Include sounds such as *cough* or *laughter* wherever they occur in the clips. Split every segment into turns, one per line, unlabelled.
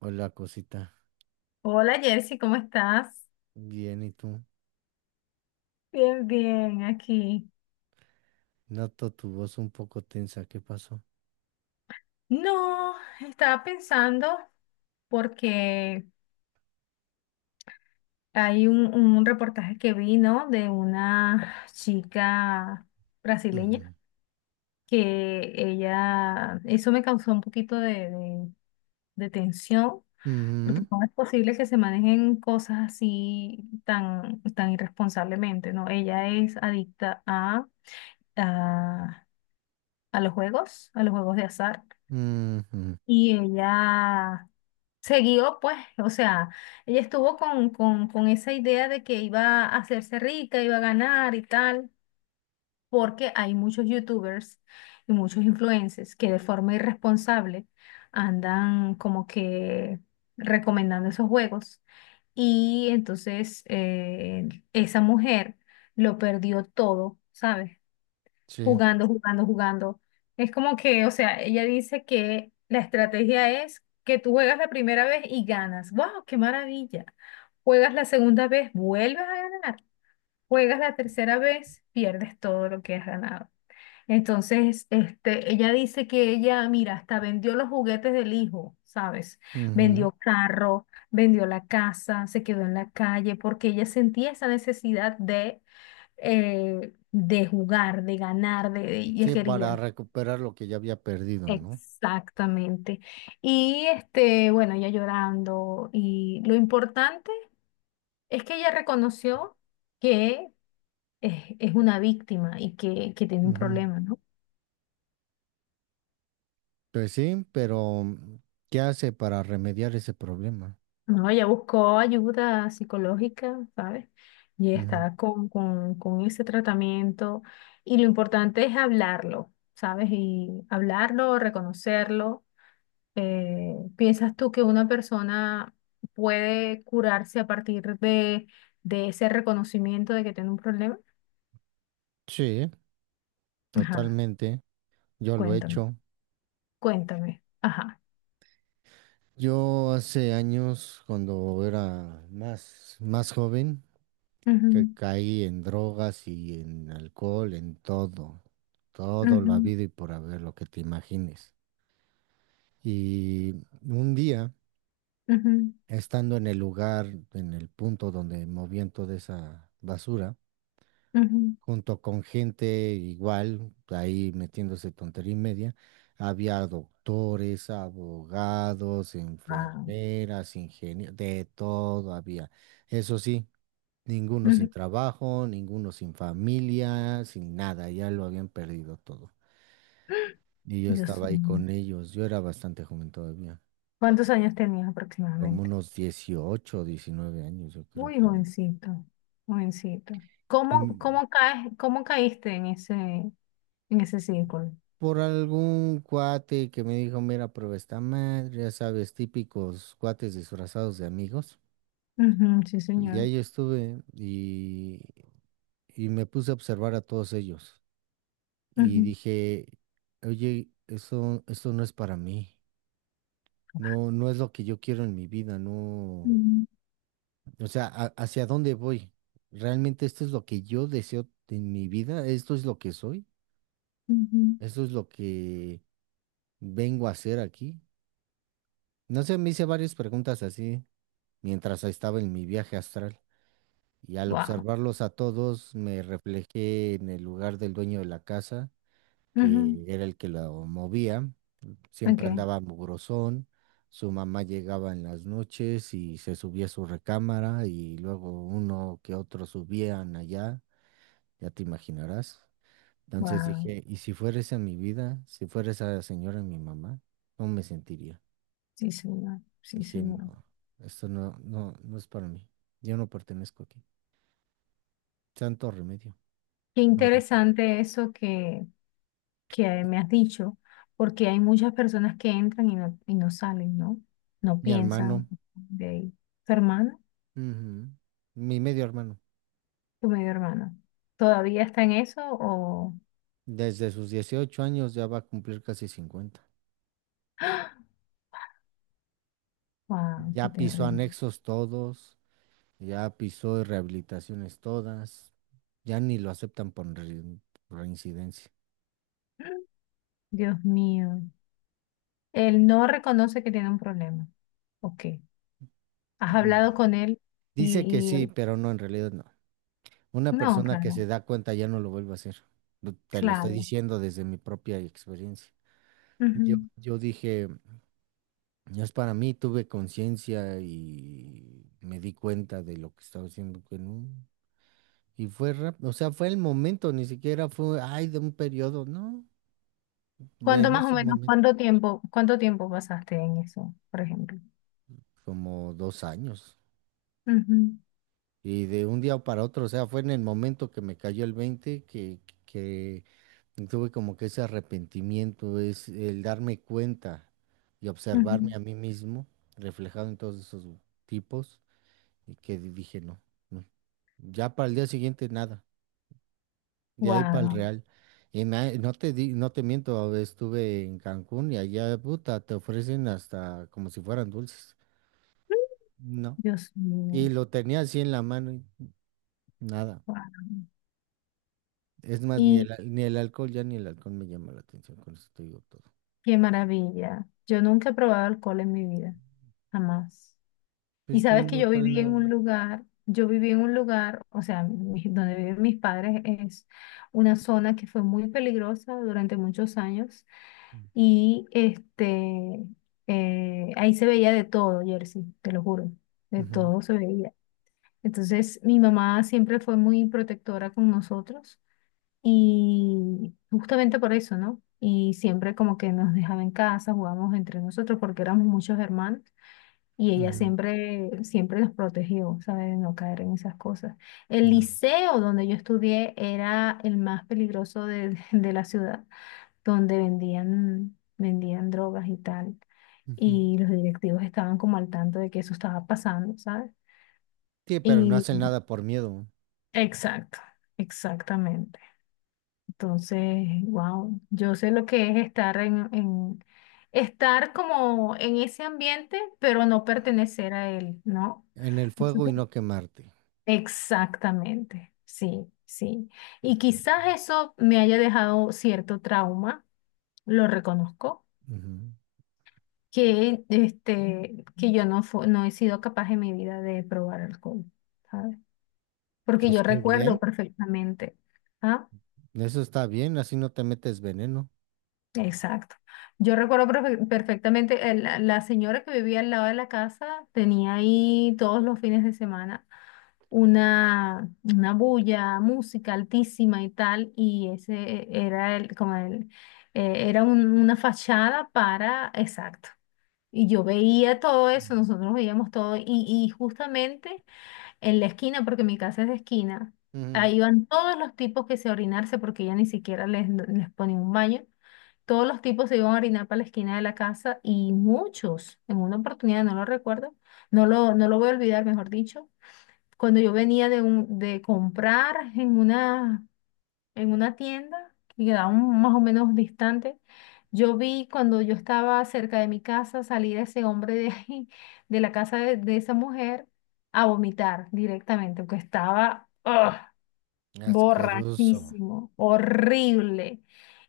Hola, cosita.
Hola Jersey, ¿cómo estás?
Bien, ¿y tú?
Bien, bien, aquí.
Noto tu voz un poco tensa. ¿Qué pasó?
No, estaba pensando porque hay un reportaje que vi, ¿no?, de una chica brasileña
Ujú,
que ella, eso me causó un poquito de tensión, porque
ujú,
no es posible que se manejen cosas así tan, tan irresponsablemente, ¿no? Ella es adicta a, a los juegos, a los juegos de azar.
ujú,
Y ella siguió, pues, o sea, ella estuvo con esa idea de que iba a hacerse rica, iba a ganar y tal, porque hay muchos youtubers y muchos influencers que de forma irresponsable andan como que recomendando esos juegos. Y entonces esa mujer lo perdió todo, ¿sabes?
sí,
Jugando, jugando, jugando. Es como que, o sea, ella dice que la estrategia es que tú juegas la primera vez y ganas. ¡Wow! ¡Qué maravilla! Juegas la segunda vez, vuelves a ganar. Juegas la tercera vez, pierdes todo lo que has ganado. Entonces, este, ella dice que ella, mira, hasta vendió los juguetes del hijo, ¿sabes?
ujú.
Vendió carro, vendió la casa, se quedó en la calle porque ella sentía esa necesidad de jugar, de ganar, y es
Sí, para
querida.
recuperar lo que ya había perdido, ¿no?
Exactamente. Y este, bueno, ella llorando. Y lo importante es que ella reconoció que es una víctima y que tiene un
Ujú.
problema, ¿no?
Pues sí, pero ¿qué hace para remediar ese problema?
No, ella buscó ayuda psicológica, ¿sabes? Y
Ujú.
está con ese tratamiento. Y lo importante es hablarlo, ¿sabes? Y hablarlo, reconocerlo. ¿Piensas tú que una persona puede curarse a partir de ese reconocimiento de que tiene un problema?
Sí,
Ajá,
totalmente. Yo lo he
cuéntame,
hecho.
cuéntame. Ajá.
Yo hace años, cuando era más joven, que
Ujú,
caí en drogas y en alcohol, en todo, todo lo
ujú,
habido y por haber, lo que te imagines. Y un día,
ujú,
estando en el lugar, en el punto donde movían toda esa basura,
ujú.
junto con gente igual, ahí metiéndose tontería y media, había doctores, abogados,
Wow.
enfermeras, ingenieros, de todo había. Eso sí. Ninguno sin
Ujú.
trabajo, ninguno sin familia, sin nada, ya lo habían perdido todo.
*gasps*
Y yo
Dios
estaba ahí
mío.
con ellos, yo era bastante joven todavía,
¿Cuántos años tenías
como
aproximadamente?
unos 18 19 años, yo creo,
Muy
por ahí.
jovencito, jovencito.
Y
¿Cómo,
m-
cómo caes, cómo caíste en ese círculo?
por algún cuate que me dijo, mira, prueba esta madre, ya sabes, típicos cuates disfrazados de amigos.
Ujú, sí,
Y
señor.
ahí estuve y me puse a observar a todos ellos. Y dije, oye, eso no es para mí. No, no es lo que yo quiero en mi vida, no. O sea, ¿hacia dónde voy? ¿Realmente esto es lo que yo deseo en mi vida? ¿Esto es lo que soy? ¿Esto es lo que vengo a hacer aquí? No sé, me hice varias preguntas así mientras estaba en mi viaje astral y al
Wow.
observarlos a todos me reflejé en el lugar del dueño de la casa,
Ujú,
que era el que lo movía. Siempre
ok,
andaba mugrosón, su mamá llegaba en las noches y se subía a su recámara y luego uno que otro subían allá, ya te imaginarás. Entonces
wow,
dije, ¿y si fuera esa mi vida? Si fuera esa señora mi mamá, ¿cómo me sentiría?
sí señor, sí
Dije,
señor.
no, esto no, no, no es para mí. Yo no pertenezco aquí. Santo remedio.
Qué
Lo dejé.
interesante eso que
Y
me has dicho, porque hay muchas personas que entran y no salen, ¿no? No
Mi
piensan
hermano,
de ahí. ¿Tu hermana?
ujú, mi medio hermano,
¿Tu medio hermana? ¿Todavía está en eso o...?
desde sus 18 años ya va a cumplir casi 50.
*gasps* Wow, qué
Ya pisó
terrible.
anexos todos, ya pisó rehabilitaciones todas, ya ni lo aceptan por reincidencia.
*gasps* Dios mío. Él no reconoce que tiene un problema. Ok. ¿Has
No.
hablado con él
Dice que
y
sí,
él-
pero no, en realidad no. Una
No,
persona que se
claro,
da cuenta ya no lo vuelve a hacer. Te lo estoy
claro.
diciendo desde mi propia experiencia. Yo,
Ujú.
yo dije, ya es para mí, tuve conciencia y me di cuenta de lo que estaba haciendo que no. Y fue rápido, o sea, fue el momento, ni siquiera fue, ay, de un periodo, no, de
¿Cuánto
en
más o
ese
menos,
momento.
cuánto tiempo pasaste en eso, por ejemplo?
Como 2 años.
Ujú,
Y de un día para otro, o sea, fue en el momento que me cayó el veinte, que tuve como que ese arrepentimiento, es el darme cuenta y observarme
ujú.
a mí mismo reflejado en todos esos tipos y que dije, no, no. Ya para el día siguiente nada, de ahí para el
Wow,
Real. Y no te miento, estuve en Cancún y allá, puta, te ofrecen hasta como si fueran dulces. No.
Dios
Y
mío,
lo tenía así en la mano y nada.
wow.
Es más, ni
Y
el, ni el alcohol, ya ni el alcohol me llama la atención, con eso te digo todo.
qué maravilla. Yo nunca he probado alcohol en mi vida, jamás. Y
Pues no,
sabes que
no
yo
trae
viví en
nada.
un lugar, yo viví en un lugar, o sea, mi- donde viven mis padres es una zona que fue muy peligrosa durante muchos años y este, ahí se veía de todo, Jersey, te lo juro, de
Ujú,
todo se veía. Entonces, mi mamá siempre fue muy protectora con nosotros y justamente por eso, ¿no? Y siempre como que nos dejaba en casa, jugábamos entre nosotros porque éramos muchos hermanos y ella
ujú,
siempre, siempre nos protegió, ¿sabes? De no caer en esas cosas. El
no,
liceo donde yo estudié era el más peligroso de, *laughs* de la ciudad, donde vendían, vendían drogas y tal.
ujú.
Y los directivos estaban como al tanto de que eso estaba pasando, ¿sabes?
Sí, pero no
Y
hacen nada por miedo.
exacto, exactamente. Entonces, wow, yo sé lo que es estar en- estar como en ese ambiente, pero no pertenecer a él, ¿no?
En el fuego y
Entonces,
no quemarte.
exactamente, sí, sí. Y quizás eso me haya dejado cierto trauma, lo reconozco,
Ujú.
que este, que yo no fu- no he sido capaz en mi vida de probar alcohol, ¿sabes? Porque
Pues
yo
qué
recuerdo
bien,
perfectamente. ¿Ah?
eso está bien, así no te metes veneno.
Exacto. Yo recuerdo perfe- perfectamente, el- la señora que vivía al lado de la casa tenía ahí todos los fines de semana una bulla, música altísima y tal, y ese era el, como el, era un- una fachada para, exacto. Y yo veía todo eso, nosotros veíamos todo, y justamente en la esquina, porque mi casa es de esquina,
Ujú.
ahí iban todos los tipos que se orinarse porque ella ni siquiera les, les ponía un baño. Todos los tipos se iban a orinar para la esquina de la casa y muchos, en una oportunidad, no lo recuerdo, no lo, no lo voy a olvidar, mejor dicho, cuando yo venía de, un, de comprar en una tienda que quedaba un- más o menos distante, yo vi cuando yo estaba cerca de mi casa salir a ese hombre de ahí, de la casa de esa mujer, a vomitar directamente, porque estaba... ¡Ugh!
Asqueroso.
Borrachísimo, horrible.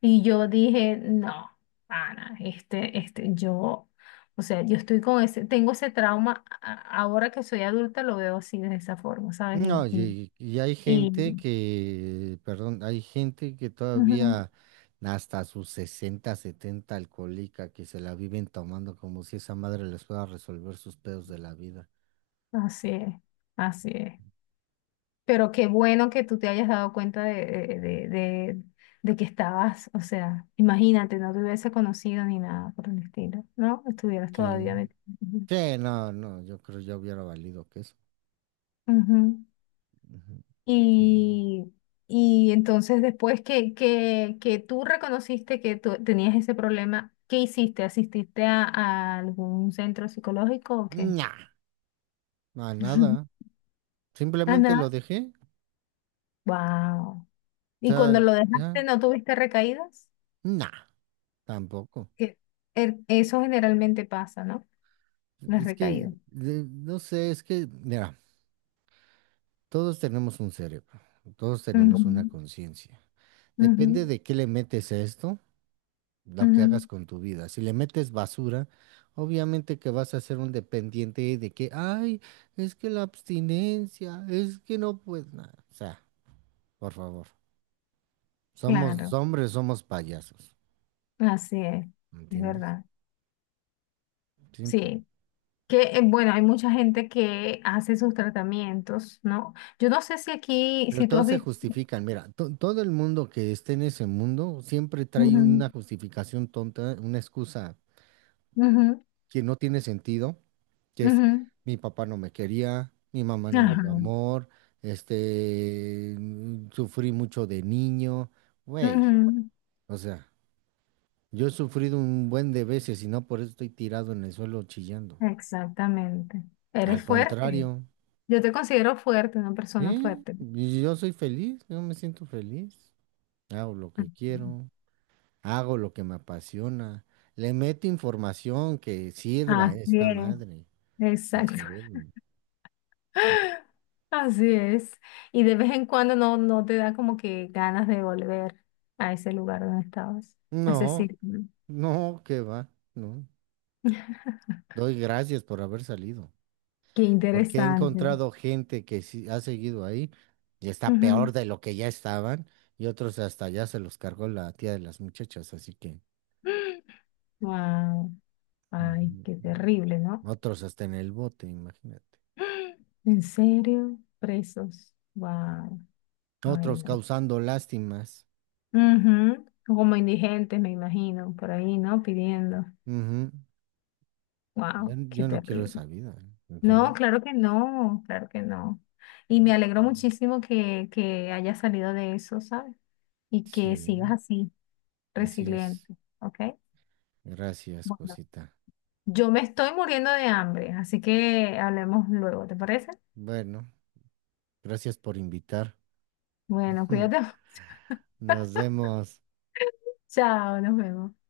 Y yo dije, no, Ana, este, yo, o sea, yo estoy con ese, tengo ese trauma, a- ahora que soy adulta lo veo así, de esa forma, ¿sabes?
No, y hay gente
Y-
que, perdón, hay gente que
Ujú.
todavía hasta sus 60 70 alcohólica que se la viven tomando como si esa madre les pueda resolver sus pedos de la vida.
Así es, así es. Pero qué bueno que tú te hayas dado cuenta de que estabas, o sea, imagínate, no te hubiese conocido ni nada por el estilo, ¿no? Estuvieras todavía
Sí.
metido.
Sí, no, no, yo creo ya hubiera valido que eso.
Ujú.
Ujú. Sí.
Y, y entonces después que tú reconociste que tú tenías ese problema, ¿qué hiciste? ¿Asististe a algún centro psicológico o qué?
Nah, no, nada.
*laughs* Ah,
Simplemente lo
nada.
dejé.
Wow.
O
¿Y cuando
sea,
lo
ya,
dejaste no tuviste recaídas?
nah, tampoco.
Que e- eso generalmente pasa, ¿no? Las
Es que,
recaídas.
no sé, es que, mira. Todos tenemos un cerebro, todos
Ujú,
tenemos una conciencia.
ujú,
Depende de qué le metes a esto, lo que
ujú.
hagas con tu vida. Si le metes basura, obviamente que vas a ser un dependiente de que, ay, es que la abstinencia, es que no puedes nada. O sea, por favor, somos
Claro,
hombres, somos payasos,
así
¿me
es
¿entiendes?
verdad.
Simple.
Sí. Que, bueno, hay mucha gente que hace sus tratamientos, ¿no? Yo no sé si aquí,
Pero
si tú has
todos se
visto...
justifican. Mira, todo el mundo que esté en ese mundo siempre trae una
Ujú,
justificación tonta, una excusa
ujú,
que no tiene sentido, que es
ujú,
mi papá no me quería, mi mamá no me dio
ajá,
amor, este, sufrí mucho de niño, güey,
ujú,
o sea, yo he sufrido un buen de veces y no por eso estoy tirado en el suelo chillando.
exactamente.
Al
Eres fuerte.
contrario,
Yo te considero fuerte, una persona
¿eh?
fuerte.
Y yo soy feliz, yo me siento feliz, hago lo
Ujú.
que quiero, hago lo que me apasiona, le meto información que sirva a
Así
esta
es,
madre al
exacto. *laughs*
cerebro. O sea,
Así es. Y de vez en cuando no, no te da como que ganas de volver a ese lugar donde estabas, a ese
no,
círculo.
no, qué va, no. Doy gracias por haber salido,
Qué
porque he
interesante.
encontrado gente que sí ha seguido ahí y está peor de lo que ya estaban, y otros hasta ya se los cargó la tía de las muchachas, así que
Wow. *gasps* Ay,
ujú,
qué terrible, ¿no?
otros hasta en el bote, imagínate.
*gasps* ¿En serio? Presos. Wow. Ay,
Otros
no.
causando lástimas.
Ujú, como indigentes, me imagino, por ahí, ¿no? Pidiendo.
Ujú. Ya
Wow,
yo
qué
no quiero
terrible.
esa vida, ¿eh? No,
No,
no.
claro que no, claro que no. Y me alegro muchísimo que hayas salido de eso, ¿sabes? Y que sigas
Sí,
así,
así es.
resiliente, ¿ok?
Gracias,
Bueno,
cosita.
yo me estoy muriendo de hambre, así que hablemos luego, ¿te parece?
Bueno, gracias por invitar.
Bueno, cuídate.
*laughs*
*laughs*
Nos vemos.
Chao, nos vemos.